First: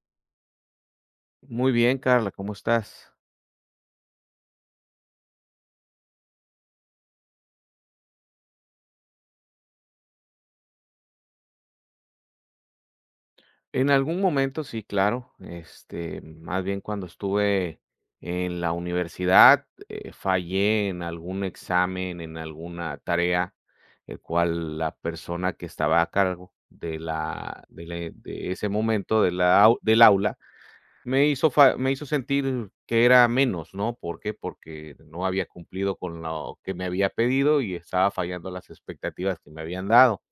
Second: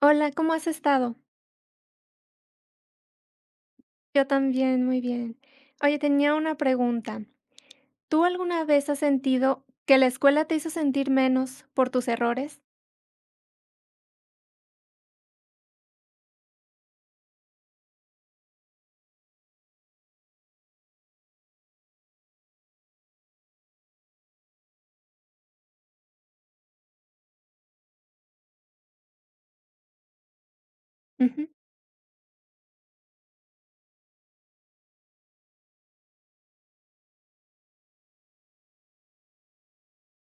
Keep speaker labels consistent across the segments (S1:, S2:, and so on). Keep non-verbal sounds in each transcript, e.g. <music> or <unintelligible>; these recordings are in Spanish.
S1: Hola, ¿cómo has estado?
S2: Muy bien, Karla, ¿cómo estás?
S1: Yo también, muy bien. Oye, tenía una pregunta, ¿tú alguna vez has sentido que la escuela te hizo sentir menos por tus errores?
S2: En algún momento, sí, claro. Este, más bien cuando estuve en la universidad, eh, fallé, en algún examen, en alguna tarea, el cual la persona que estaba a cargo de la de le de ese momento de la au del aula, me
S1: Ujú.
S2: hizo fa me hizo sentir que era menos, ¿no? ¿Por qué? Porque no había cumplido con lo que me había pedido y estaba fallando las expectativas que me habían dado.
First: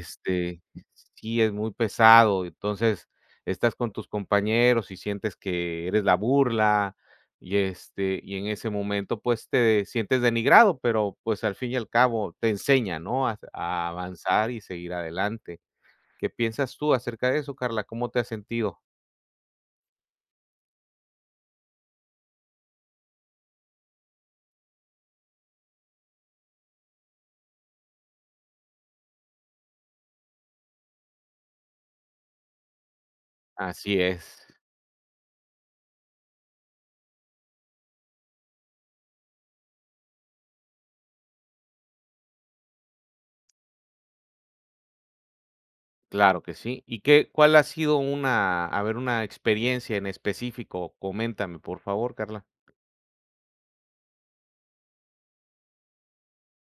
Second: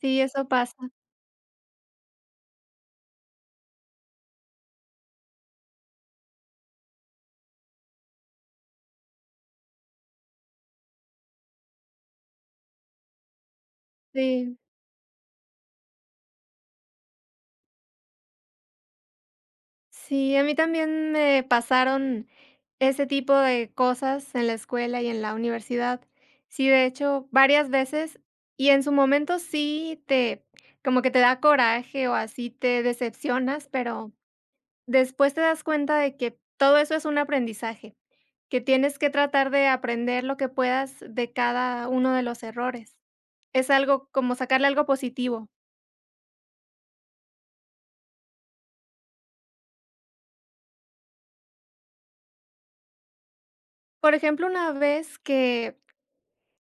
S1: Sí, eso pasa.
S2: sí es muy pesado. Entonces, estás con tus compañeros y sientes que eres la burla y, este, y en ese momento, pues, te sientes denigrado, pero, pues, al fin y al cabo te enseña, ¿no?, a s a avanzar
S1: Sí.
S2: y seguir adelante, ¿qué piensas tú acerca de eso, Karla? ¿Cómo te has sentido?
S1: Sí, a mí también me pasaron ese tipo de cosas en la escuela y en la universidad. Sí, de hecho, varias veces, y en su momento sí te como que te da coraje o así, te decepcionas,
S2: Así
S1: pero
S2: es.
S1: después te das cuenta de que todo eso es un aprendizaje, que tienes que tratar de aprender lo que puedas de cada uno de los errores. Es algo como sacarle algo positivo.
S2: Claro que sí. ¿Y qué cuál ha sido una, a ver, una experiencia en específico? Coméntame, por favor, Carla.
S1: Por ejemplo, una vez que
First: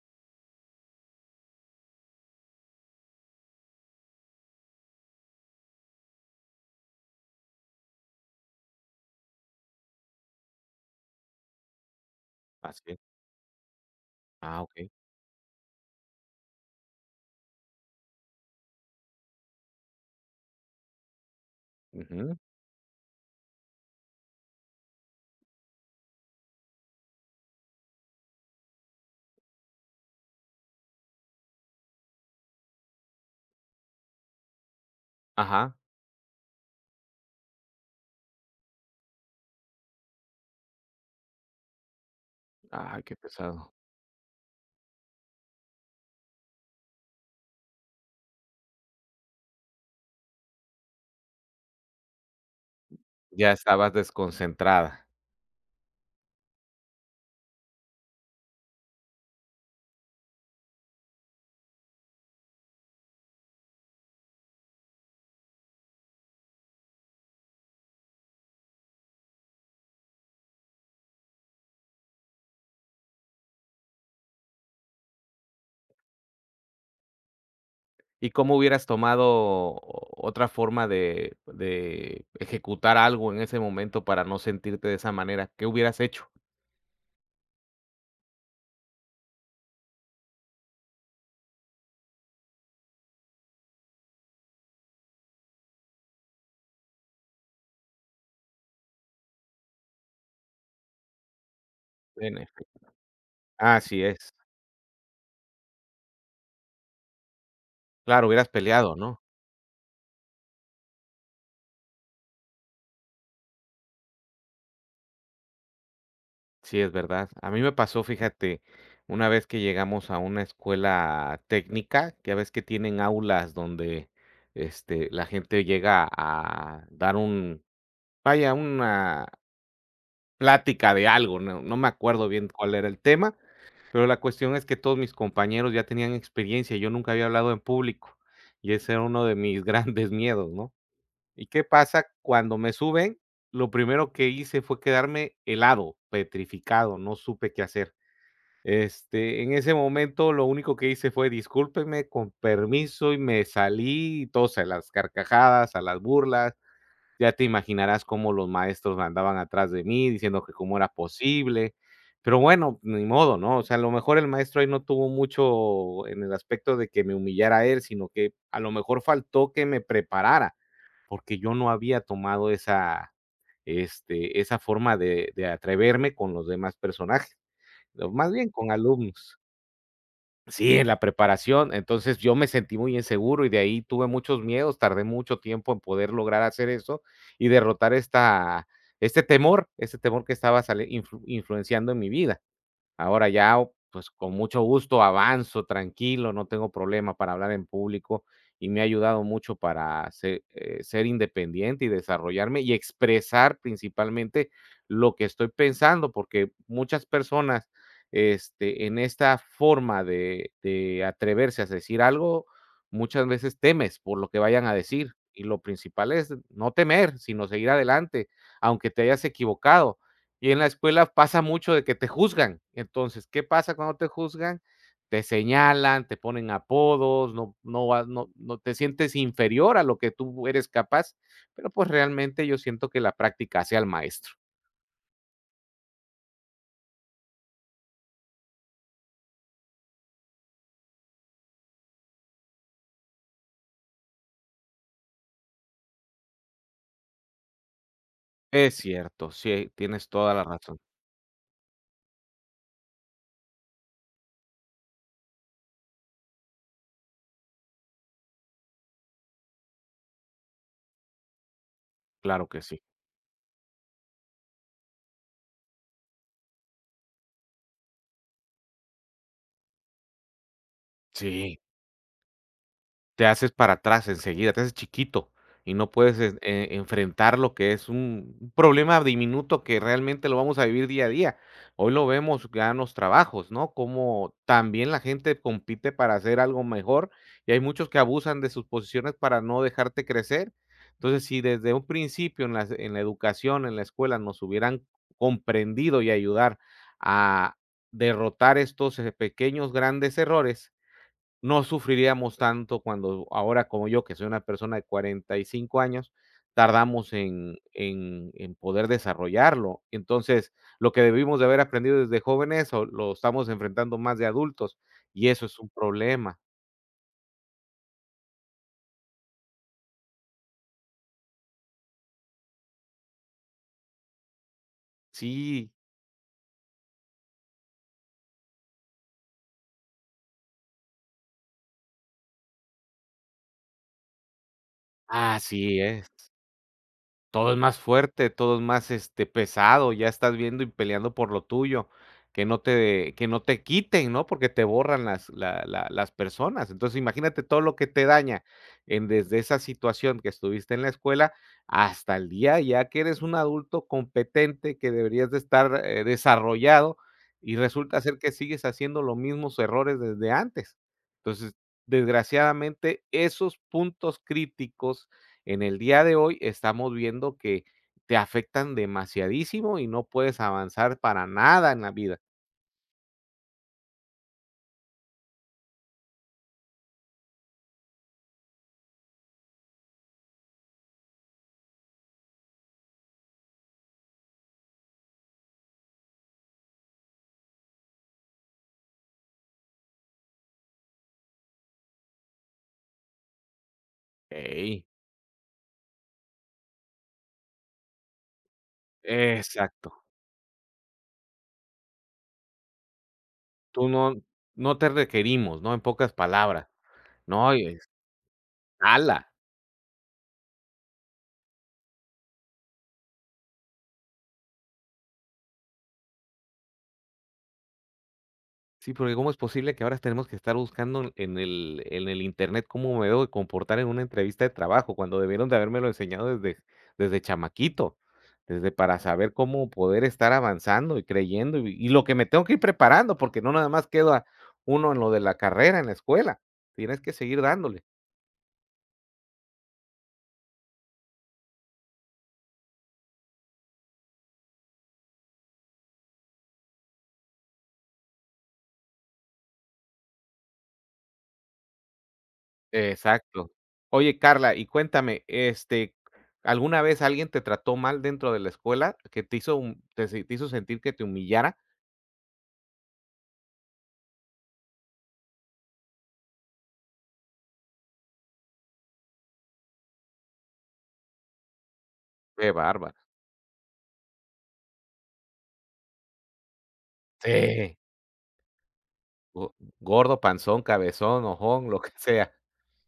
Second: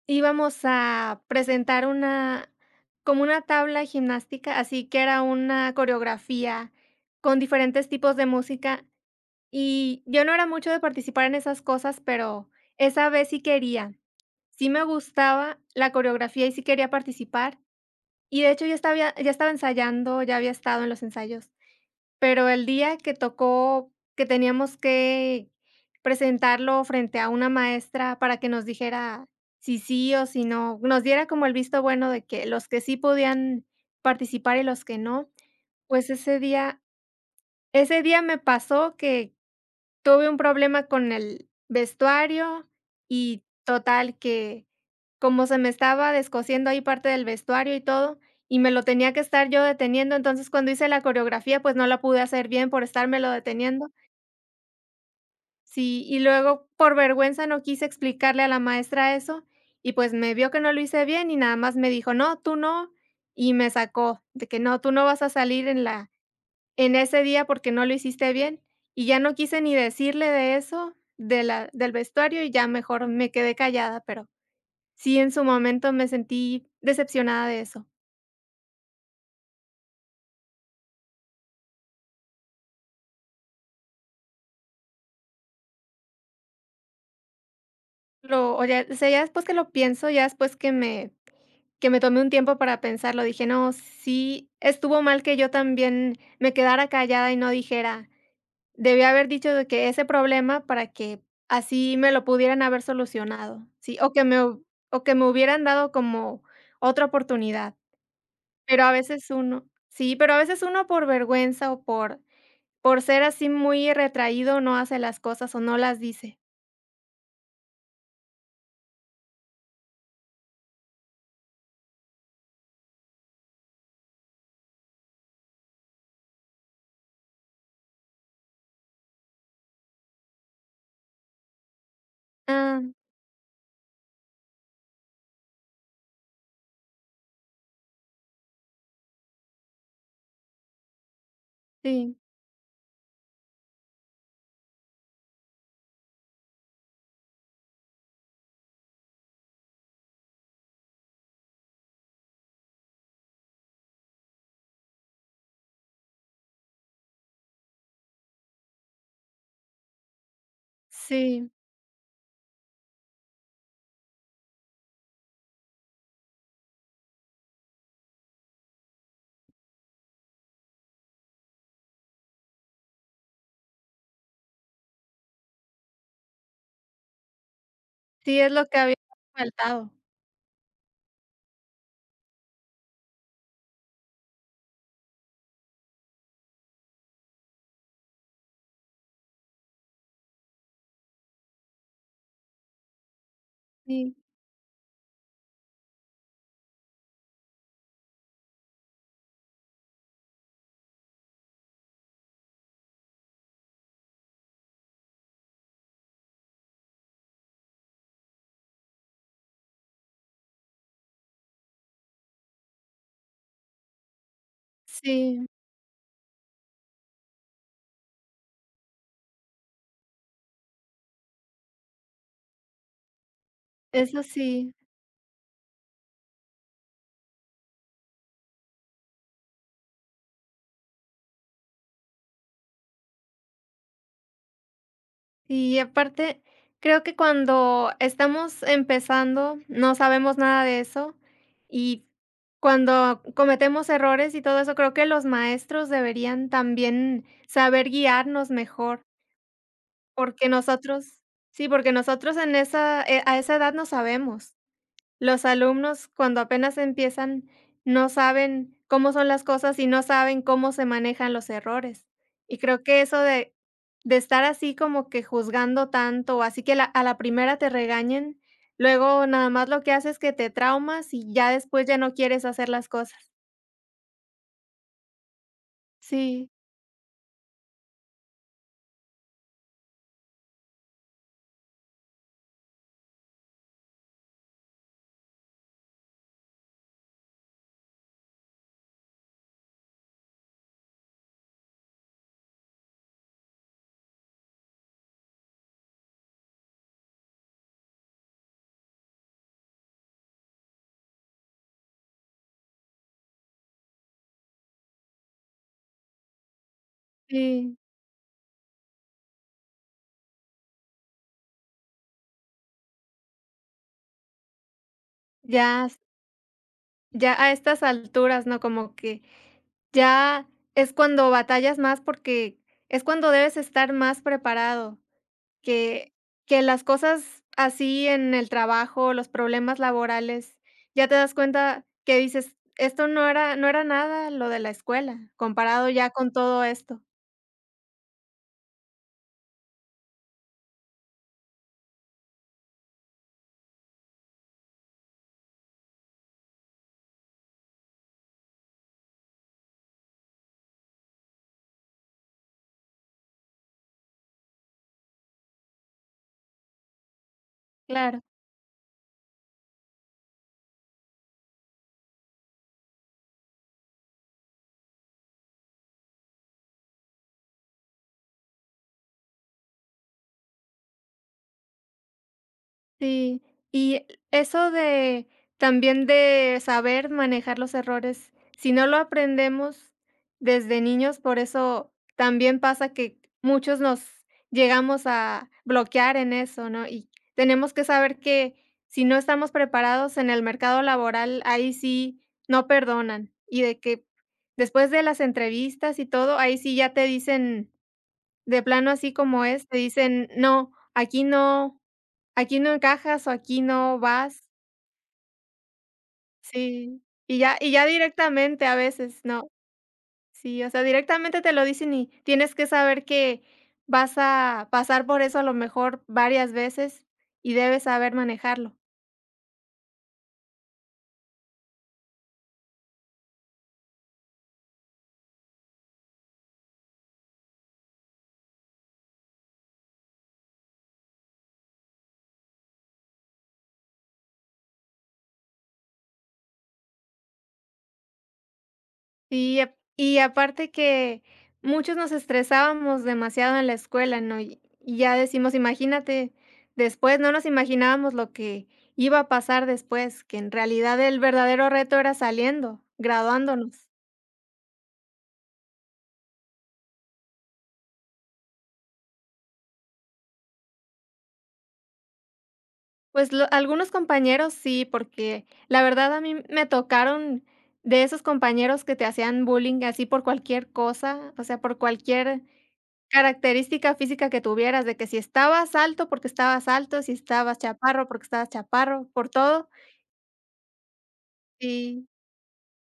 S1: íbamos a presentar una como una tabla gimnástica, así que era una coreografía con diferentes tipos de música, y yo no era mucho de participar en esas cosas, pero
S2: Así es.
S1: esa vez sí quería,
S2: Ah,
S1: sí me
S2: okey.
S1: gustaba la coreografía y sí quería participar, y de hecho ya hasta había ya estaba ensayando, ya había estado en los ensayos,
S2: Ujú.
S1: pero el día que tocó que teníamos que presentarlo frente a una maestra para que nos dijera si sí o si no, nos diera como el visto bueno de que los que sí podían participar y los que no.
S2: Ajá.
S1: Pues ese día ese día me pasó que tuve un problema con el vestuario
S2: Ay qué
S1: y
S2: pesado.
S1: total que como se me estaba descosiendo ahí parte del vestuario y todo, y me lo tenía que estar yo deteniendo, entonces cuando hice la coreografía, pues no la pude hacer bien por estarmelo
S2: Ya
S1: deteniendo.
S2: estabas desconcentrada.
S1: Sí, y luego, por vergüenza, no quise explicarle a la maestra eso. Y pues me vio que no lo hice bien y nada más me dijo: "No, tú no", y me sacó de que: "No, tú no vas a salir en la en ese día, porque no lo hiciste bien". Y ya no quise ni decirle de eso de la del vestuario, y ya mejor me quedé callada, pero sí, en su momento me sentí decepcionada de eso.
S2: Y, ¿cómo hubieras tomado otra forma de de ejecutar algo en ese momento, para no sentirte de esa manera? ¿Qué hubieras hecho?
S1: Pero, oye, o sea, ya después que lo pienso, ya después que me que me tomé un tiempo para pensarlo, dije: "No, sí estuvo mal que yo también me quedara callada y no dijera". Debí haber dicho de que ese problema para que así me lo
S2: Dime,
S1: pudieran haber solucionado, sí,
S2: Así
S1: o que
S2: es.
S1: me hub o que me hubieran dado como otra oportunidad.
S2: Claro, hubieras
S1: Pero a
S2: peleado ¿no?
S1: veces uno Sí, pero a veces uno, por vergüenza o por por ser así muy retraído, no hace las cosas o no las dice.
S2: Sí, es verdad. A mí me pasó fíjate, una vez que llegamos a una escuela técnica ya ves que tienen aulas donde este la gente llega a dar un vaya una plática de algo, no, no me acuerdo bien cuál
S1: Ah.
S2: era el tema, pero la cuestión es que todos mis compañeros ya tenían experiencia. Yo nunca había hablado en público y ese era uno de mis grandes miedos, ¿no? Y qué pasa,
S1: Sí.
S2: cuando me suben, lo primero que hice fue quedarme helado, petrificado. No supe qué hacer. Este, en ese momento lo único que hice fue: "Discúlpenme, con permiso", y me salí, y todos a las carcajadas, a las burlas. Ya te imaginarás cómo los maestros me andaban atrás de mí diciendo que cómo era
S1: Sí.
S2: posible, pero bueno, ni modo, ¿no? O sea, a lo mejor el maestro ahí no tuvo mucho en el aspecto de que me humillara él, sino que a lo mejor faltó que me preparara, porque yo no había tomado esa este, esa forma de de atreverme con los demás personajes, ¿no? Más
S1: Sí,
S2: bien
S1: es lo
S2: con
S1: que había
S2: alumnos.
S1: faltado.
S2: Sí, en la preparación. Entonces, yo me sentí muy inseguro y de ahí tuve muchos miedos, Tardé mucho tiempo en poder lograr hacer eso y derrotar esta este temor, ese temor que estaba sali influ influenciando en mi vida. Ahora, ya o pues,
S1: Sí.
S2: con mucho gusto avanzo tranquilo, no tengo problema para hablar en público. Y me ha ayudado mucho para se, eh, ser independiente y desarrollarme y expresar principalmente lo que estoy pensando. Porque muchas personas, este, en esta forma de de atreverse a decir algo, muchas veces temes por lo que vayan a decir. Y
S1: Sí.
S2: lo principal es no temer, sino seguir adelante, aunque te hayas equivocado. Y en la escuela pasa mucho de que te juzgan. Entonces, ¿qué pasa cuando te
S1: Es
S2: juzgan?
S1: así.
S2: Te señalan, te ponen apodos, no no vas, no no, te sientes inferior a lo que tú eres capaz. Pero, pues, realmente yo siento que la práctica hace al maestro.
S1: Y aparte, creo que cuando estamos empezando no sabemos nada de eso. Y cuando cometemos errores y todo eso, creo que los maestros deberían también saber guiarnos
S2: Es
S1: mejor.
S2: cierto, sí, tienes toda la
S1: Porque
S2: razón.
S1: nosotros. Sí, porque nosotros en esa, eh, a esa edad no sabemos. Los alumnos, cuando apenas empiezan, no saben cómo son las cosas y no saben cómo se manejan los errores.
S2: Claro
S1: Y
S2: que sí.
S1: creo que eso de de estar así como que juzgando tanto, así que la a la primera te regañen, luego nada más lo que hace es que te traumas y ya
S2: Sí.
S1: después ya no quieres hacer las
S2: Sí. Te
S1: cosas.
S2: haces para atrás enseguida, te haces chiquito y no puedes en
S1: Sí.
S2: e enfretar, lo que es u un problema diminuto que realmente lo vamos a vivir día a día. Hoy lo vemos ya en los trabajos. ¿no? Cómo también la gente compite para hacer algo mejor y hay muchos que abusan de sus posiciones para no dejarte crecer. Entonces, sí desde un principio en la se en la educación, en la escuela, nos hubieran comprendido y ayudar a derrotar estos, eh, pequeños grandes errores, no sufriríamos tanto cuando ahora como yo, que soy una persona de 45 años, tardamos en
S1: Sí.
S2: en en poder desarrollarlo. Entonces, lo que debimos de haber aprendido desde jóvenes o lo estamos enfrentando más de adultos y eso es un
S1: Ya.
S2: problema.
S1: Ya a estas alturas, ¿no? Como que, ya es cuando batallas más porque es cuando debes estar más preparado,
S2: Sí.
S1: que que las cosas así en el trabajo, los problemas laborales, ya te das cuenta que dices: "Esto no era no era nada lo de la escuela,
S2: Así
S1: comparado
S2: es.
S1: ya con todo esto".
S2: Todo es más fuerte, todo es más, este, pesado, ya estás viendo y peleando por lo tuyo. Que no te, que no te quiten. ¿no? Porque te borran las, la la, las personas. Entonces imagínate todo lo que te daña en, desde esa situación que estuviste en la escuela hasta el día, ya que eres un adulto competente, que deberías de estar, eh, desarrollado y resulta ser
S1: Claro.
S2: que sigues haciendo los mismos errores desde antes. Entonces, desgraciadamente esos puntos críticos, en el día de hoy estamos viendo que, te afectan demasiadísimo y no puedes avanzar para nada en la vida.
S1: Sí. Y e eso de, también de saber manejar los errores, si no lo aprendemos desde niños, por eso también pasa que muchos nos llegamos a bloquear en eso, ¿no?, y tenemos que saber que si no estamos preparados en el mercado laboral, ahí sí no perdonan, y de que
S2: Ey.
S1: después de las entrevistas y todo, ahí sí ya te dicen de plano así como es, te
S2: Exacto.
S1: dicen: "No, aquí no, aquí no encajas o aquí
S2: Tú
S1: no
S2: no
S1: vas".
S2: no te requerimos, ¿no?, en pocas palabras,
S1: Sí, y
S2: ¿no?,
S1: ya
S2: y
S1: y ya
S2: es
S1: directamente a veces,
S2: Hala.
S1: ¿no? Sí, o sea, directamente te lo dicen y tienes que saber que vas a pasar por eso a lo mejor varias veces, y debes saber manejarlo.
S2: Sí, porque, ¿cómo es posible que ahora tenemos que estar buscando en el en el internet cómo me debo de comportar en una entrevista de trabajo, cuando debieron de habérmelo enseñado desde desde chamaquito. Desde, para saber cómo poder estar avanzando y creyendo, y vi y lo que me tengo que ir preparando porque no nada más queda uno en lo de la carrera, en la escuela. Tienes que seguir dándole.
S1: Y y aparte que muchos nos estresábamos demasiado en la escuela, ¿no?, y y ya decimos imagínate, después, no nos imaginábamos lo que iba a pasar después, que en realidad el verdadero reto era saliendo,
S2: Exacto.
S1: graduándonos.
S2: Oye Karla, y cuéntame, este, ¿alguna vez alguien te trató mal dentro de la escuela? ¿Que te hizo un tes te hizo sentir que te humillara?
S1: Pues, lo algunos compañeros sí, porque, la verdad a mí me tocaron de esos compañeros que te hacían bullying así por cualquier cosa, o sea, por cualquier
S2: Qué bárbara.
S1: característica física que tuvieras, de que si estabas alto, porque estabas alto, si estabas
S2: Sí.
S1: chaparro, porque estabas chaparro, por
S2: Go
S1: todo.
S2: gordo, panzón, cabezón, ojón, lo que
S1: Sí,
S2: sea.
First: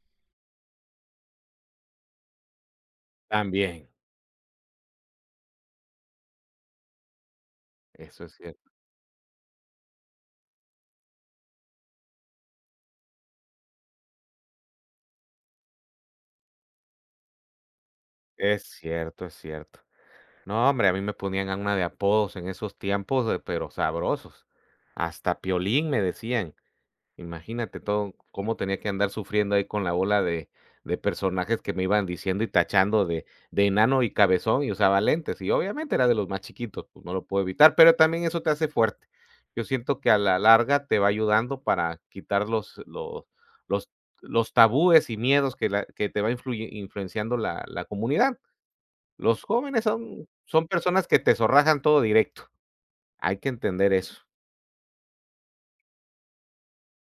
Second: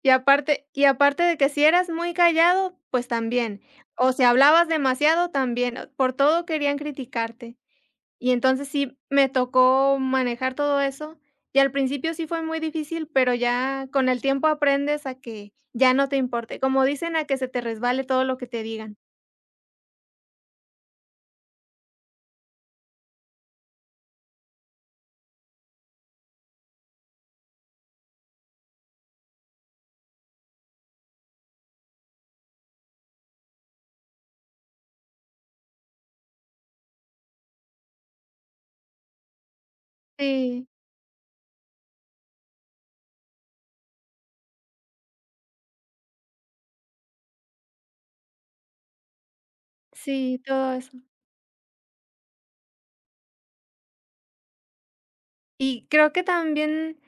S1: y aparte y aparte de que si eras muy callado, pues también,
S2: También.
S1: o si hablabas demasiado, también, por todo querían criticarte,
S2: Eso
S1: y
S2: es
S1: entonces
S2: cierto.
S1: sí me tocó manejar todo eso, y al principio sí fue muy difícil, pero ya con el tiempo aprendes a que ya no te importe, como dicen a que se te resbale todo lo que te
S2: Es
S1: digan.
S2: cierto, es cierto, no hombre, a mí me ponían a una, de apodos en esos tiempos, de pero sabrosos. Hasta Piolín me decían. Imagínate todo cómo tenía que andar sufriendo ahí con la bola de de personajes que me iban diciendo y tachando de de enano y cabezón y usaba lentes y obviamente era de los más chiquitos, pues, no lo puedo evitar, pero también eso te hace fuerte, yo siento que a la
S1: Sí.
S2: larga te va ayudando para quitar los los los los tabúes y miedos que la que te va influye influenciando la la comunidad. Los jóvenes son
S1: Sí,
S2: son
S1: todo eso.
S2: personas que te zorrajan todo directo, hay que entender eso.
S1: Y creo que también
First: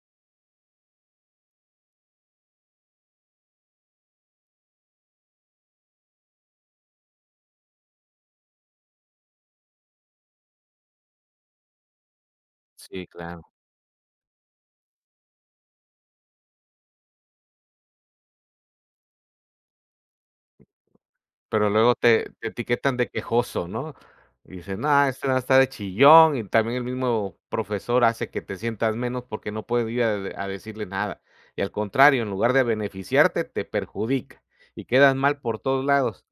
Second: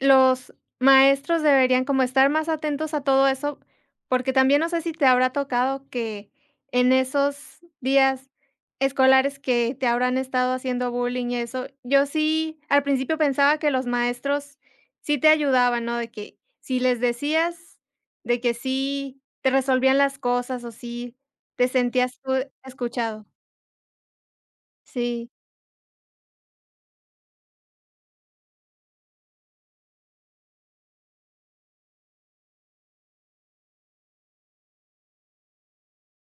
S1: los maestros deberían como estar más atentos a todo eso, porque también, no sé, si te habrá tocado que en esos días escolares que te habrán estado haciendo bullying y eso, yo sí al
S2: Sí,
S1: principio
S2: claro.
S1: pensaba que los maestros sí te ayudaban, ¿no?, de que, si les decías de que sí te resolvían las cosas, o sí te
S2: Pero luego
S1: sentías
S2: te
S1: tú
S2: te etiquetan de
S1: escuchado.
S2: quejoso, ¿no?, y dicen nada este
S1: Sí.
S2: va estár de chillón y también el mismo profesor hace que te sientas menos, porque no puedes ir a a decirle nada y al contrario en lugar de beneficiarte, te perjudica y quedas mal por todos lados.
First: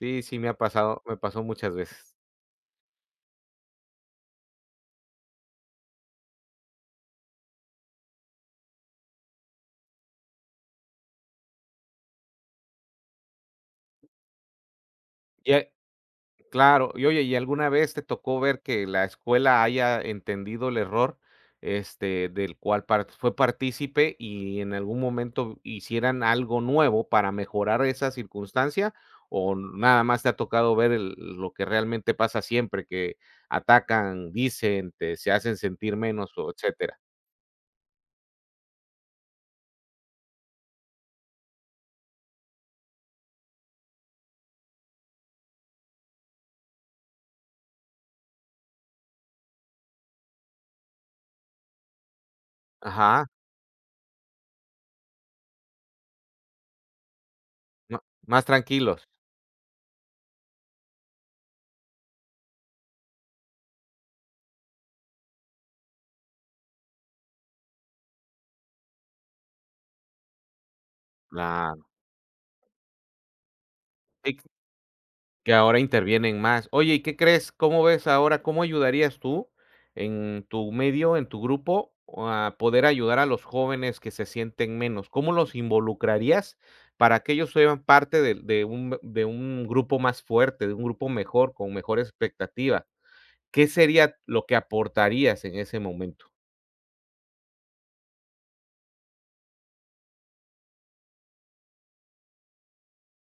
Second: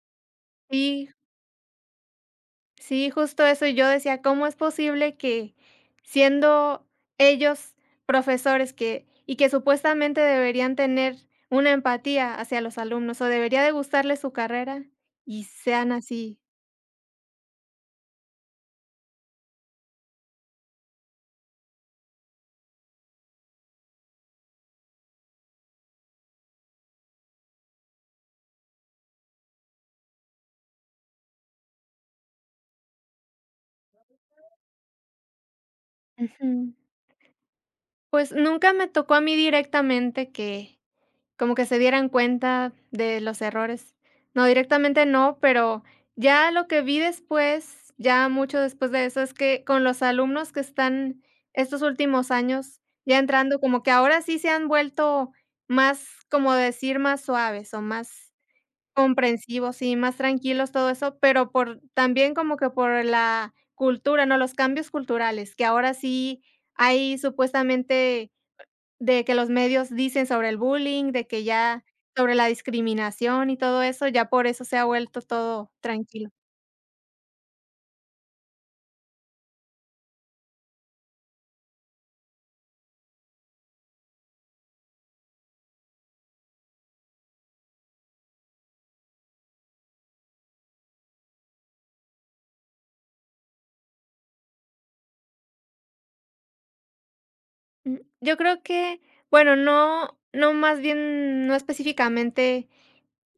S2: Sí, sí me ha pasado,
S1: Sí.
S2: me pasó muchas veces.
S1: Sí, justo eso, yo decía: "¿Cómo es posible que siendo ellos profesores que y que supuestamente deberían tener una empatía hacia los alumnos, o debería de gustarle su carrera y
S2: Y a
S1: sean así?".
S2: claro. Y oye, ¿y alguna vez te tocó ver que la escuela haya entendido el error, este, del cual part fue partícipe y en algún momento hicieran algo nuevo para mejorar esa circunstancia? ¿O nada más te ha tocado ver el lo que realmente pasa siempre que atacan, dicen, te se hacen sentir menos o
S1: Ujú.
S2: etcétera?
S1: Pues, nunca me tocó a mí directamente que como que se dieran cuenta de los errores. No, directamente no, pero ya lo que vi después, ya mucho después de eso, es que con los alumnos que están estos últimos años ya
S2: Ajá.
S1: entrando como que ahora sí se han vuelto más como decir, más suaves o
S2: No,
S1: más
S2: más tranquilos.
S1: comprensivos y más tranquilos, todo eso, pero por también como que por la cultura, ¿no?, los cambios culturales, que ahora sí hay supuestamente de que los medios dicen sobre el bullying, de que
S2: Claro.
S1: ya sobre la discriminación y todo eso, ya
S2: <unintelligible>
S1: por eso se ha vuelto
S2: Que
S1: todo
S2: ahora
S1: tranquilo.
S2: intervienen más. Oye, ¿y qué crees? ¿Cómo ves ahora? ¿Cómo ayudarías tú en tu medio, en tu grupo, a poder ayudar a los jóvenes que se sienten menos? ¿Cómo los involucrarías para que ellos sean parte del de un de un grupo más fuerte, de un grupo mejor, con mejor expectativa? ¿Qué sería lo que aportarías en ese momento?
S1: Mm, yo creo que bueno, no no más bien no específicamente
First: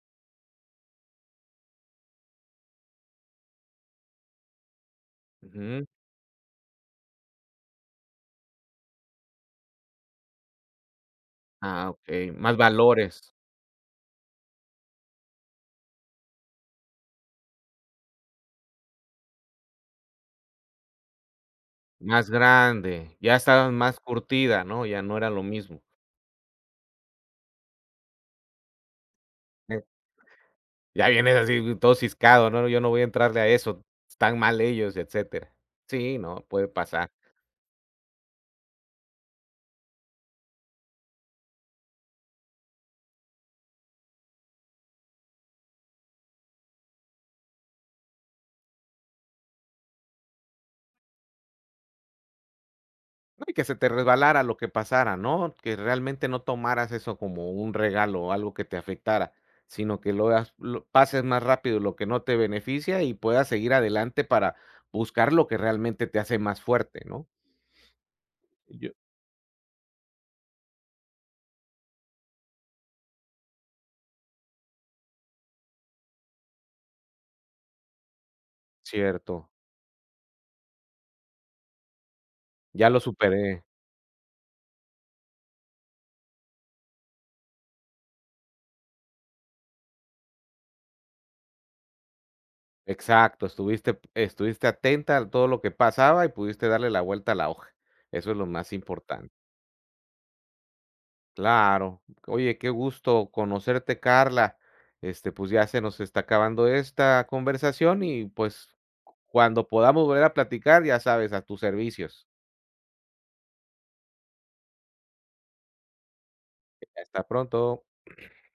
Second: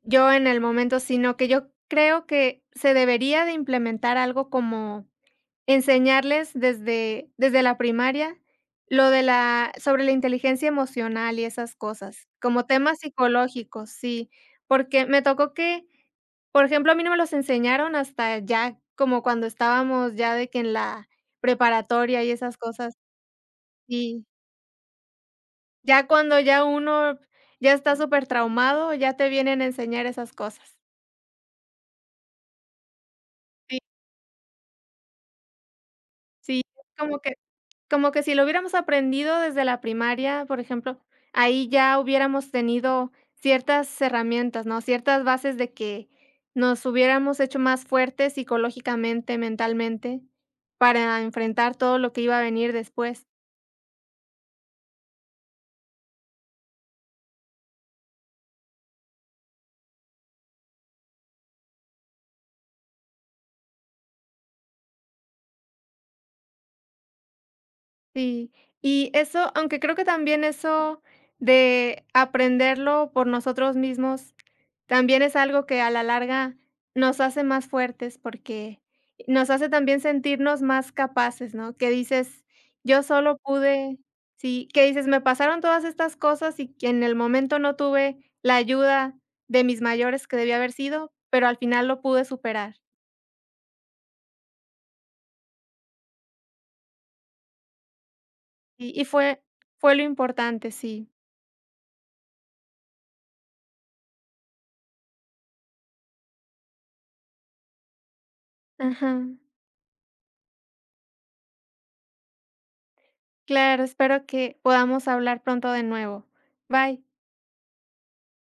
S1: yo en el momento, sino que yo creo que se debería de implementar algo como
S2: Ujú.
S1: enseñarles desde desde la primaria lo de la sobre la inteligencia emocional y esas
S2: Ah,
S1: cosas,
S2: okey. Más
S1: como temas
S2: valores.
S1: psicológicos, sí, porque me tocó que, por ejemplo, a mí no me los enseñaron hasta ya como cuando estábamos ya de que en la preparatoria
S2: Más
S1: y esas cosas,
S2: grande, ya estabas más
S1: y
S2: curtida, ¿no? Ya no era lo mismo.
S1: ya cuando ya uno ya está supertraumado, ya te vienen a
S2: E
S1: enseñar esas cosas.
S2: Ya vienes así, mm, todo siscado, ¿no? Yo no voy a entrarle a
S1: Sí.
S2: eso. Están mal ellos y etcétera. Sí, no,
S1: Sí,
S2: puede
S1: fue
S2: pasar.
S1: como que como que si lo hubiéramos aprendido desde la primaria, por ejemplo, ahí ya hubiéramos tenido ciertas herramientas, ¿no?, ciertas bases, de que nos hubiéramos hecho más fuertes psicológicamente, mentalmente, para enfrentar todo lo que iba a venir después.
S2: No, y que se te resbalara lo que pasara, ¿no? Que realmente no tomaras eso como un regalo o algo que te afectara, sino que lo hagas lo pases más rápido lo que no te beneficia y puedas seguir adelante para buscar lo que realmente te hace más fuerte, ¿no?
S1: Sí.
S2: Yo
S1: Y eso aunque creo que también eso de aprenderlo por nosotros mismos, también es algo que a la larga nos hace más fuertes, porque
S2: Cierto.
S1: nos hace también sentirnos más capaces, ¿no? Que dices:
S2: Ya lo
S1: "Yo solo
S2: superé.
S1: pude". Sí, que dices: "Me pasaron todas estas cosas y que en el momento no tuve la ayuda de mis mayores que debía haber sido, pero al final lo pude superar".
S2: Exacto, estuviste p estuviste atenta al todo lo que pasaba y pudiste darle la vuelta a la hoja. Eso es lo más
S1: Y y
S2: importante.
S1: fue fue lo importante, sí.
S2: Claro. Oye, qué gusto conocerte, Carla. Este, pues, ya se nos está acabando esta conversación y, pues,
S1: Ajá.
S2: cuando podamos volver a platicar, ya sabes, a tus servicios.
S1: Claro, espero que podamos hablar pronto de nuevo.
S2: Eh,
S1: Bye.
S2: hasta pronto. <clears throat>